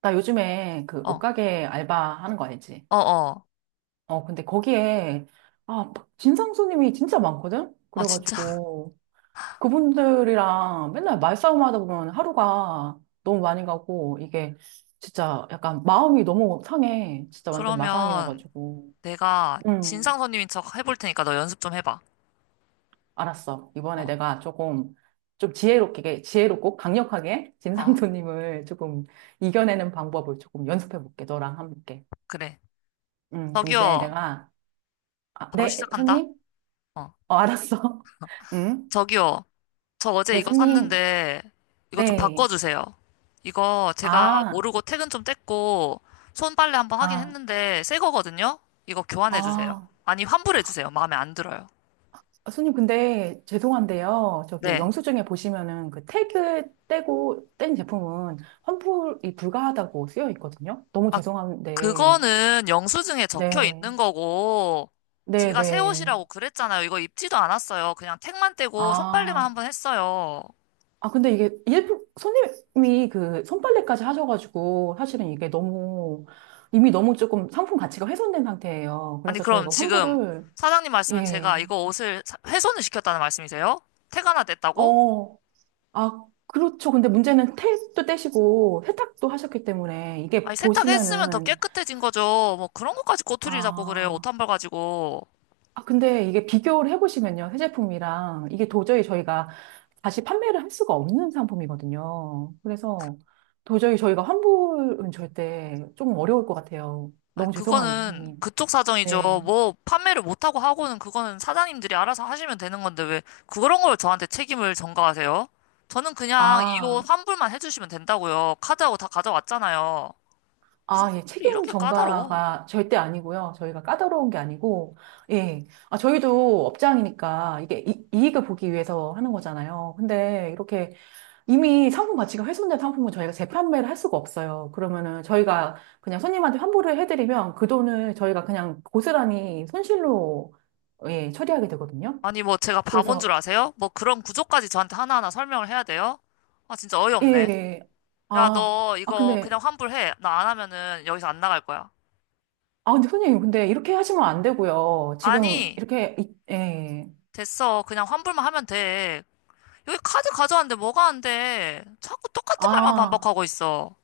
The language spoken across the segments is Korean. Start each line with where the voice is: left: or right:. right: 나 요즘에 그
left: 어,
right: 옷가게 알바 하는 거 알지?
left: 어.
right: 근데 거기에, 아, 막 진상 손님이 진짜 많거든?
left: 아, 진짜?
right: 그래가지고, 그분들이랑 맨날 말싸움 하다 보면 하루가 너무 많이 가고, 이게 진짜 약간 마음이 너무 상해. 진짜 완전
left: 그러면
right: 마상이어가지고.
left: 내가 진상
right: 음,
left: 손님인 척 해볼 테니까 너 연습 좀 해봐.
right: 알았어.
left: 어,
right: 이번에 내가 조금, 좀 지혜롭게, 지혜롭고 강력하게 진상
left: 어,
right: 손님을 조금 이겨내는 방법을 조금 연습해 볼게. 너랑 함께.
left: 그래.
right: 그럼 이제
left: 저기요,
right: 내가 아,
left: 바로
right: 네,
left: 시작한다.
right: 손님?
left: 어,
right: 알았어. 응?
left: 저기요, 저 어제
right: 네,
left: 이거
right: 손님.
left: 샀는데 이거 좀
right: 네.
left: 바꿔주세요. 이거 제가
right: 아,
left: 모르고 퇴근 좀 뗐고 손빨래 한번 하긴
right: 아,
left: 했는데 새 거거든요? 이거 교환해주세요.
right: 아.
left: 아니, 환불해주세요. 마음에 안 들어요.
right: 아, 손님, 근데 죄송한데요. 저기
left: 네.
right: 영수증에 보시면은 그 태그 떼고 뗀 제품은 환불이 불가하다고 쓰여 있거든요. 너무
left: 아,
right: 죄송한데.
left: 그거는 영수증에 적혀 있는
right: 네.
left: 거고,
right: 네,
left: 제가 새
right: 네.
left: 옷이라고 그랬잖아요. 이거 입지도 않았어요. 그냥 택만 떼고 손빨래만
right: 아.
left: 한 번 했어요.
right: 아, 근데 이게 일부 손님이 그 손빨래까지 하셔가지고 사실은 이게 너무 이미 너무 조금 상품 가치가 훼손된 상태예요.
left: 아니,
right: 그래서
left: 그럼
right: 저희가
left: 지금
right: 환불을
left: 사장님 말씀은 제가
right: 예.
left: 훼손을 시켰다는 말씀이세요? 택 하나 냈다고?
right: 어, 그렇죠. 근데 문제는 떼도 떼시고 세탁도 하셨기 때문에
left: 아니,
right: 이게
left: 세탁했으면 더
right: 보시면은,
left: 깨끗해진 거죠. 뭐 그런 것까지 꼬투리를 잡고 그래요. 옷
right: 아,
left: 한 벌 가지고.
right: 아, 근데 이게 비교를 해보시면요. 새 제품이랑 이게 도저히 저희가 다시 판매를 할 수가 없는 상품이거든요. 그래서 도저히 저희가 환불은 절대 좀 어려울 것 같아요.
left: 아,
right: 너무 죄송합니다,
left: 그거는
right: 선생님.
left: 그쪽 사정이죠.
right: 네.
left: 뭐 판매를 못하고 하고는 그거는 사장님들이 알아서 하시면 되는 건데 왜 그런 걸 저한테 책임을 전가하세요? 저는 그냥 이
right: 아.
left: 옷 환불만 해주시면 된다고요. 카드하고 다 가져왔잖아요. 무슨
right: 아, 예,
left: 환불이
right: 책임
left: 이렇게 까다로워?
right: 전가가 절대 아니고요. 저희가 까다로운 게 아니고, 예. 아, 저희도 업장이니까 이게 이, 이익을 보기 위해서 하는 거잖아요. 근데 이렇게 이미 상품 가치가 훼손된 상품은 저희가 재판매를 할 수가 없어요. 그러면은 저희가 그냥 손님한테 환불을 해드리면 그 돈을 저희가 그냥 고스란히 손실로, 예, 처리하게 되거든요.
left: 아니 뭐 제가 바본 줄
right: 그래서,
left: 아세요? 뭐 그런 구조까지 저한테 하나하나 설명을 해야 돼요? 아 진짜
right: 예. 예,
left: 어이없네.
right: 예.
left: 야
right: 아,
left: 너
right: 아,
left: 이거
right: 근데,
left: 그냥 환불해. 나 안 하면은 여기서 안 나갈 거야.
right: 아, 근데 손님, 근데 이렇게 하시면 안 되고요. 지금
left: 아니
right: 이렇게, 예.
left: 됐어. 그냥 환불만 하면 돼. 여기 카드 가져왔는데 뭐가 안 돼? 자꾸 똑같은 말만
right: 아.
left: 반복하고 있어.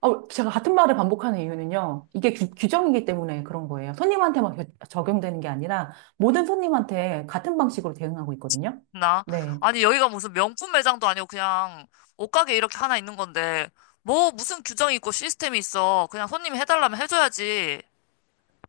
right: 제가 같은 말을 반복하는 이유는요. 이게 규, 규정이기 때문에 그런 거예요. 손님한테만 적용되는 게 아니라 모든 손님한테 같은 방식으로 대응하고 있거든요.
left: 나?
right: 네.
left: 아니, 여기가 무슨 명품 매장도 아니고 그냥 옷가게 이렇게 하나 있는 건데, 뭐 무슨 규정이 있고 시스템이 있어. 그냥 손님이 해달라면 해줘야지.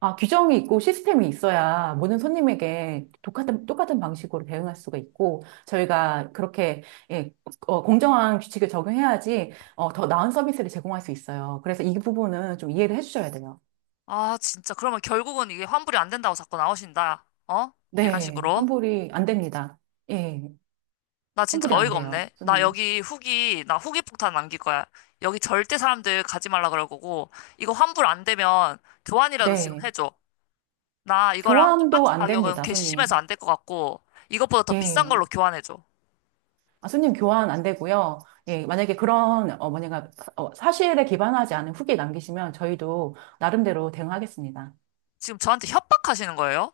right: 아, 규정이 있고 시스템이 있어야 모든 손님에게 똑같은, 똑같은 방식으로 대응할 수가 있고, 저희가 그렇게, 예, 공정한 규칙을 적용해야지, 더 나은 서비스를 제공할 수 있어요. 그래서 이 부분은 좀 이해를 해주셔야 돼요.
left: 아, 진짜. 그러면 결국은 이게 환불이 안 된다고 자꾸 나오신다. 어? 이런
right: 네.
left: 식으로.
right: 환불이 안 됩니다. 예.
left: 나 진짜
right: 환불이 안
left: 어이가 없네.
right: 돼요, 손님.
left: 나 후기 폭탄 남길 거야. 여기 절대 사람들 가지 말라 그럴 거고, 이거 환불 안 되면 교환이라도 지금
right: 네.
left: 해줘. 나 이거랑
right: 교환도
left: 똑같은
right: 안
left: 가격은
right: 됩니다,
left: 괘씸해서
right: 손님.
left: 안 될 것 같고, 이것보다 더 비싼
right: 예.
left: 걸로 교환해줘.
right: 아, 손님 교환 안 되고요. 예, 만약에 그런, 뭐냐가, 사실에 기반하지 않은 후기 남기시면 저희도 나름대로 대응하겠습니다.
left: 지금 저한테 협박하시는 거예요?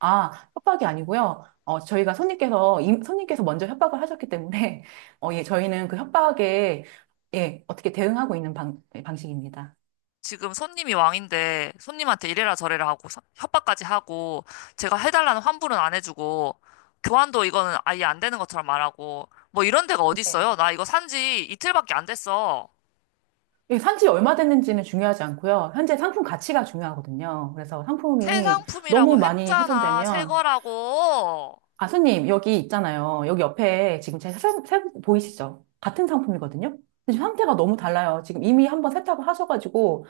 right: 아, 협박이 아니고요. 저희가 손님께서, 손님께서 먼저 협박을 하셨기 때문에, 예, 저희는 그 협박에, 예, 어떻게 대응하고 있는 예, 방식입니다.
left: 지금 손님이 왕인데, 손님한테 이래라 저래라 하고, 협박까지 하고, 제가 해달라는 환불은 안 해주고, 교환도 이거는 아예 안 되는 것처럼 말하고, 뭐 이런 데가
right: 네.
left: 어딨어요? 나 이거 산지 이틀밖에 안 됐어.
right: 예, 산지 얼마 됐는지는 중요하지 않고요. 현재 상품 가치가 중요하거든요. 그래서
left: 새
right: 상품이
left: 상품이라고
right: 너무 많이
left: 했잖아. 새
right: 훼손되면
left: 거라고.
right: 아수님, 여기 있잖아요. 여기 옆에 지금 제 보이시죠? 같은 상품이거든요? 근데 지금 상태가 너무 달라요. 지금 이미 한번 세탁을 하셔가지고,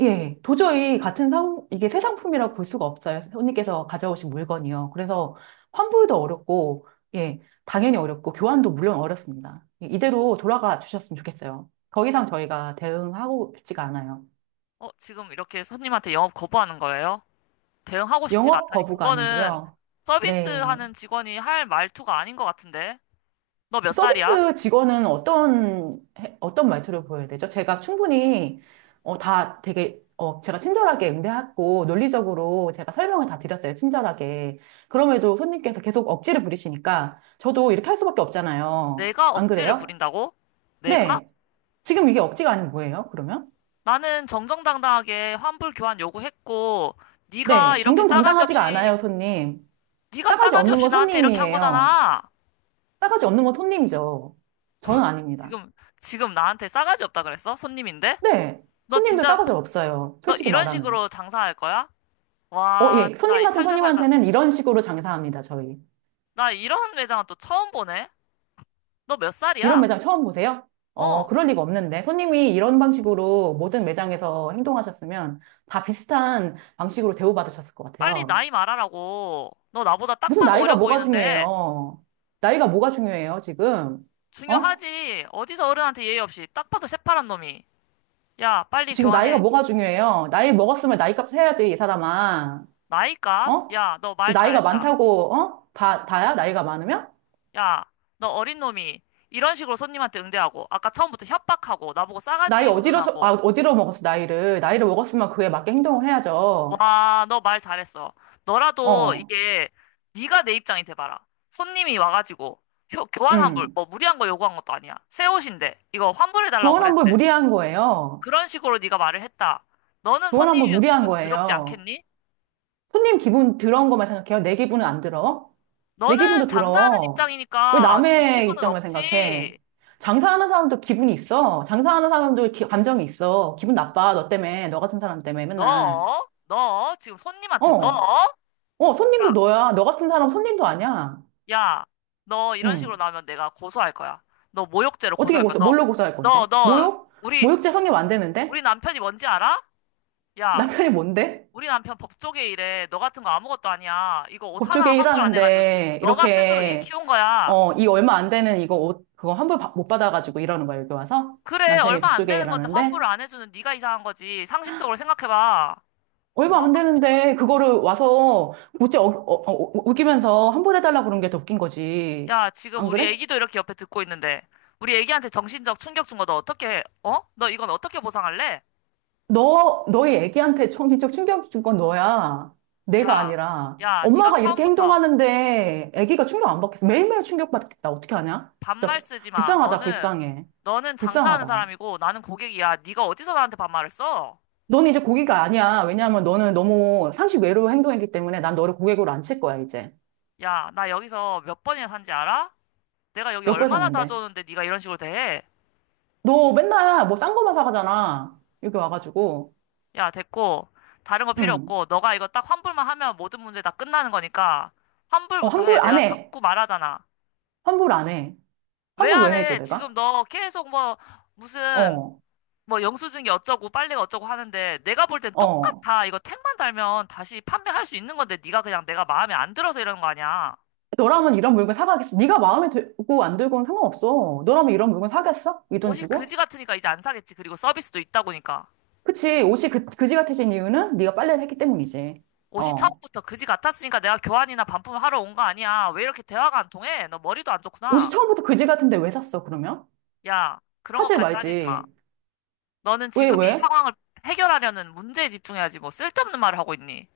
right: 예, 예. 도저히 같은 이게 새 상품이라고 볼 수가 없어요. 손님께서 가져오신 물건이요. 그래서 환불도 어렵고, 예, 당연히 어렵고, 교환도 물론 어렵습니다. 예, 이대로 돌아가 주셨으면 좋겠어요. 더 이상 저희가 대응하고 싶지가 않아요.
left: 어, 지금 이렇게 손님한테 영업 거부하는 거예요? 대응하고 싶지가
right: 영업
left: 않다니
right: 거부가
left: 그거는
right: 아니고요. 네.
left: 서비스하는 직원이 할 말투가 아닌 것 같은데. 너 몇 살이야?
right: 서비스 직원은 어떤 말투를 보여야 되죠? 제가 충분히, 다 되게, 제가 친절하게 응대했고, 논리적으로 제가 설명을 다 드렸어요. 친절하게. 그럼에도 손님께서 계속 억지를 부리시니까, 저도 이렇게 할 수밖에 없잖아요.
left: 내가
right: 안
left: 억지를
right: 그래요?
left: 부린다고? 내가?
right: 네. 지금 이게 억지가 아니면 뭐예요, 그러면?
left: 나는 정정당당하게 환불 교환 요구했고 네가
right: 네.
left: 이렇게 싸가지
right: 정정당당하지가 않아요,
left: 없이
right: 손님.
left: 네가
right: 싸가지
left: 싸가지
right: 없는
left: 없이
right: 건
left: 나한테 이렇게 한
right: 손님이에요.
left: 거잖아.
right: 싸가지 없는 건 손님이죠. 저는 아닙니다.
left: 지금 지금 나한테 싸가지 없다 그랬어? 손님인데?
right: 네.
left: 너
right: 손님도
left: 진짜
right: 싸가지 없어요.
left: 너
right: 솔직히
left: 이런
right: 말하면.
left: 식으로 장사할 거야? 와,
right: 예.
left: 나
right: 손님
left: 이
right: 같은
left: 살다 살다
right: 손님한테는 이런 식으로 장사합니다, 저희.
left: 나 이런 매장은 또 처음 보네. 너 몇
right: 이런
left: 살이야?
right: 매장 처음 보세요?
left: 어.
right: 그럴 리가 없는데. 손님이 이런 방식으로 모든 매장에서 행동하셨으면 다 비슷한 방식으로 대우받으셨을 것
left: 빨리
right: 같아요.
left: 나이 말하라고. 너 나보다 딱
right: 무슨
left: 봐도
right: 나이가
left: 어려
right: 뭐가
left: 보이는데.
right: 중요해요? 나이가 뭐가 중요해요, 지금? 어?
left: 중요하지. 어디서 어른한테 예의 없이. 딱 봐도 새파란 놈이. 야, 빨리
right: 지금 나이가
left: 교환해.
right: 뭐가 중요해요? 나이 먹었으면 나이값 해야지, 이 사람아.
left: 나이 값?
right: 어?
left: 야, 너
right: 지금
left: 말
right: 나이가
left: 잘했다.
right: 많다고, 어? 다야? 나이가 많으면?
left: 야, 너 어린 놈이. 이런 식으로 손님한테 응대하고. 아까 처음부터 협박하고. 나보고
right: 나이
left: 싸가지
right: 어디로,
left: 운운하고.
right: 어디로 먹었어, 나이를. 나이를 먹었으면 그에 맞게 행동을 해야죠.
left: 와, 너 말 잘했어. 너라도
right: 어,
left: 이게 네가 내 입장이 돼봐라. 손님이 와가지고. 교환 환불.
right: 음.
left: 뭐 무리한 거 요구한 것도 아니야. 새 옷인데. 이거 환불해달라고
right: 교환 환불
left: 그랬는데.
right: 무리한 거예요.
left: 그런 식으로 네가 말을 했다. 너는
right: 교환 환불
left: 손님이면
right: 무리한
left: 기분 더럽지
right: 거예요.
left: 않겠니?
right: 손님 기분 들어온 것만 생각해요. 내 기분은 안 들어. 내
left: 너는
right: 기분도
left: 장사하는
right: 들어. 왜
left: 입장이니까 네
right: 남의
left: 기분은
right: 입장만 생각해?
left: 없지.
right: 장사하는 사람도 기분이 있어. 장사하는 사람도 감정이 있어. 기분 나빠. 너 때문에. 너 같은 사람 때문에 맨날.
left: 너 지금 손님한테 너,
right: 어, 손님도
left: 야,
right: 너야. 너 같은 사람 손님도 아니야.
left: 야, 너 이런 식으로
right: 응.
left: 나오면 내가 고소할 거야. 너 모욕죄로
right: 어떻게
left: 고소할 거야.
right: 고소,
left: 너,
right: 뭘로 고소할
left: 너,
right: 건데?
left: 너
right: 모욕?
left: 우리
right: 모욕죄 성립 안 되는데?
left: 우리 남편이 뭔지 알아? 야,
right: 남편이 뭔데?
left: 우리 남편 법조계 일해. 너 같은 거 아무것도 아니야. 이거 옷 하나
right: 법조계
left: 환불 안 해가지고 지금
right: 일하는데
left: 너가 스스로 일
right: 이렇게
left: 키운 거야.
right: 이 얼마 안 되는 이거 옷 그거 환불 못 받아가지고 일하는 거야 여기 와서.
left: 그래,
right: 남편이
left: 얼마 안
right: 법조계
left: 되는 건데
right: 일하는데
left: 환불을 안 해주는 네가 이상한 거지. 상식적으로 생각해봐.
right: 얼마
left: 대박.
right: 안 되는데 그거를 와서 못지 우기면서 환불해달라 그런 게 더 웃긴 거지.
left: 야, 지금
right: 안
left: 우리
right: 그래?
left: 애기도 이렇게 옆에 듣고 있는데, 우리 애기한테 정신적 충격 준 거 너 어떻게 해? 어? 너 이건 어떻게 보상할래?
right: 너 너희 애기한테 정신적 충격 준 건 너야. 내가
left: 야,
right: 아니라
left: 야, 네가
right: 엄마가 이렇게
left: 처음부터
right: 행동하는데 애기가 충격 안 받겠어? 매일매일 충격 받겠다. 어떻게 하냐
left: 반말
right: 진짜.
left: 쓰지 마.
right: 불쌍하다
left: 너는,
right: 불쌍해.
left: 너는 장사하는
right: 불쌍하다.
left: 사람이고 나는 고객이야. 네가 어디서 나한테 반말을 써?
right: 너는 이제 고기가 아니야. 왜냐하면 너는 너무 상식 외로 행동했기 때문에 난 너를 고객으로 안 칠 거야, 이제.
left: 야, 나 여기서 몇 번이나 산지 알아? 내가 여기
right: 몇 번
left: 얼마나 자주
right: 샀는데.
left: 오는데 네가 이런 식으로 대해?
right: 너 맨날 뭐 싼 거만 사가잖아. 여기 와가지고.
left: 야, 됐고, 다른 거 필요
right: 응.
left: 없고, 너가 이거 딱 환불만 하면 모든 문제 다 끝나는 거니까, 환불부터 해.
right: 환불 안
left: 내가
right: 해.
left: 자꾸 말하잖아.
right: 환불 안 해.
left: 왜
right: 환불
left: 안
right: 왜 해줘,
left: 해? 지금
right: 내가?
left: 너 계속 뭐, 무슨,
right: 어,
left: 뭐, 영수증이 어쩌고, 빨래가 어쩌고 하는데, 내가 볼 땐
right: 어.
left: 똑같아. 이거 택만 달면 다시 판매할 수 있는 건데, 네가 그냥 내가 마음에 안 들어서 이러는 거 아니야.
right: 너라면 이런 물건 사가겠어. 네가 마음에 들고 안 들고는 상관없어. 너라면 이런 물건 사겠어? 이 돈
left: 옷이 그지
right: 주고?
left: 같으니까 이제 안 사겠지. 그리고 서비스도 있다고니까.
right: 그치. 옷이 그지 같아진 이유는 네가 빨래를 했기 때문이지.
left: 옷이
right: 어.
left: 처음부터 그지 같았으니까 내가 교환이나 반품을 하러 온 거 아니야. 왜 이렇게 대화가 안 통해? 너 머리도 안
right: 옷이
left: 좋구나.
right: 처음부터 그지 같은데 왜 샀어, 그러면?
left: 야, 그런
right: 사지
left: 것까지 따지지 마.
right: 말지.
left: 너는
right: 왜,
left: 지금 이
right: 왜?
left: 상황을 해결하려는 문제에 집중해야지 뭐 쓸데없는 말을 하고 있니?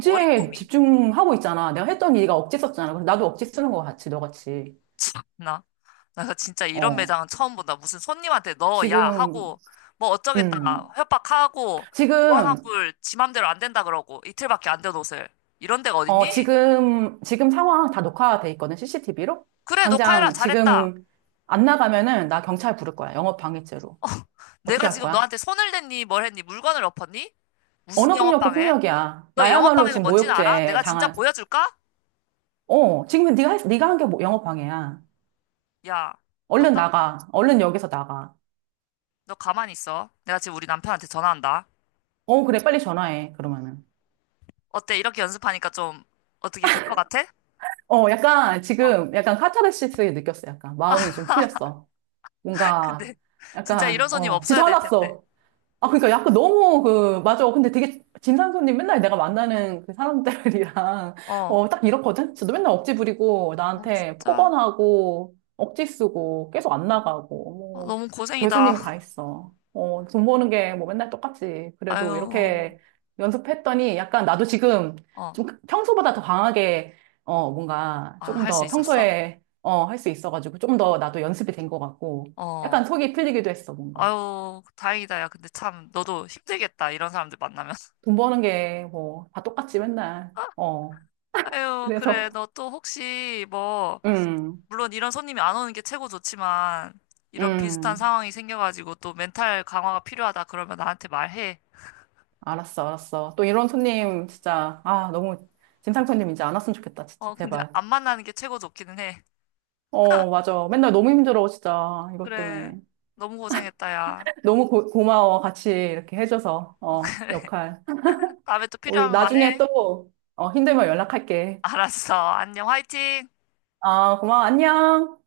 left: 어린 놈이.
right: 집중하고 있잖아. 내가 했던 일이 억지 썼잖아. 그래서 나도 억지 쓰는 거 같이, 너같이.
left: 참나. 나 진짜 이런
right: 어.
left: 매장은 처음 본다. 무슨 손님한테 너, 야
right: 지금,
left: 하고 뭐 어쩌겠다
right: 음.
left: 협박하고
right: 지금,
left: 보안환불 지 맘대로 안 된다 그러고 이틀밖에 안 된 옷을 이런 데가
right: 어,
left: 어딨니?
right: 지금, 지금 상황 다 녹화돼 있거든, CCTV로?
left: 그래 녹화해라
right: 당장
left: 잘했다.
right: 지금 안 나가면은 나 경찰 부를 거야. 영업 방해죄로. 어떻게
left: 내가
right: 할
left: 지금
right: 거야?
left: 너한테 손을 댔니 뭘 했니 물건을 엎었니? 무슨
right: 언어폭력도
left: 영업방해?
right: 폭력이야.
left: 너
right: 나야말로
left: 영업방해가
right: 지금
left: 뭔지는 알아?
right: 모욕죄
left: 내가 진짜
right: 당한,
left: 보여줄까?
right: 지금 네가 한게 뭐 영업 방해야.
left: 야, 너
right: 얼른
left: 딱,
right: 나가. 얼른 여기서 나가.
left: 너 가만히 있어. 내가 지금 우리 남편한테 전화한다.
right: 그래, 빨리 전화해. 그러면은.
left: 어때? 이렇게 연습하니까 좀 어떻게 될 것 같아?
right: 약간
left: 어.
right: 지금 약간 카타르시스 느꼈어. 약간
left: 아,
right: 마음이 좀 풀렸어. 뭔가
left: 근데 진짜 이런
right: 약간
left: 손님 없어야
right: 지쳐
left: 될 텐데.
right: 화났어. 아, 그러니까 약간 너무 맞아. 근데 되게 진상 손님 맨날 내가 만나는 그 사람들이랑,
left: 어.
right: 딱 이렇거든? 저도 맨날 억지 부리고,
left: 어,
right: 나한테
left: 진짜?
right: 폭언하고, 억지 쓰고, 계속 안 나가고,
left: 어,
right: 뭐,
left: 너무 고생이다.
right: 별수님이 다 있어. 돈 버는 게 뭐 맨날 똑같지. 그래도
left: 아유.
right: 이렇게 연습했더니 약간 나도 지금
left: 어.
right: 좀 평소보다 더 강하게, 뭔가
left: 아,
right: 조금
left: 할 수
right: 더
left: 있었어?
right: 평소에, 할 수 있어가지고, 조금 더 나도 연습이 된 것 같고,
left: 어.
right: 약간 속이 풀리기도 했어, 뭔가.
left: 아유, 다행이다. 야, 근데 참 너도 힘들겠다. 이런 사람들 만나면.
right: 돈 버는 게 뭐 다 똑같지 맨날. 어.
left: 아유, 그래.
right: 그래서.
left: 너 또 혹시 뭐
right: 음.
left: 물론 이런 손님이 안 오는 게 최고 좋지만 이런 비슷한
right: 음.
left: 상황이 생겨가지고 또 멘탈 강화가 필요하다 그러면 나한테 말해.
right: 알았어. 알았어. 또 이런 손님 진짜 아, 너무. 진상 손님 이제 안 왔으면 좋겠다. 진짜
left: 어, 근데
right: 제발.
left: 안 만나는 게 최고 좋기는 해.
right: 맞아. 맨날 너무 힘들어, 진짜. 이것
left: 그래.
right: 때문에.
left: 너무 고생했다, 야.
right: 너무 고마워. 같이 이렇게 해줘서.
left: 어, 그래.
right: 역할.
left: 다음에 또
right: 우리
left: 필요하면
right: 나중에
left: 말해.
right: 또 힘들면 연락할게.
left: 알았어. 안녕. 화이팅!
right: 아, 고마워. 안녕.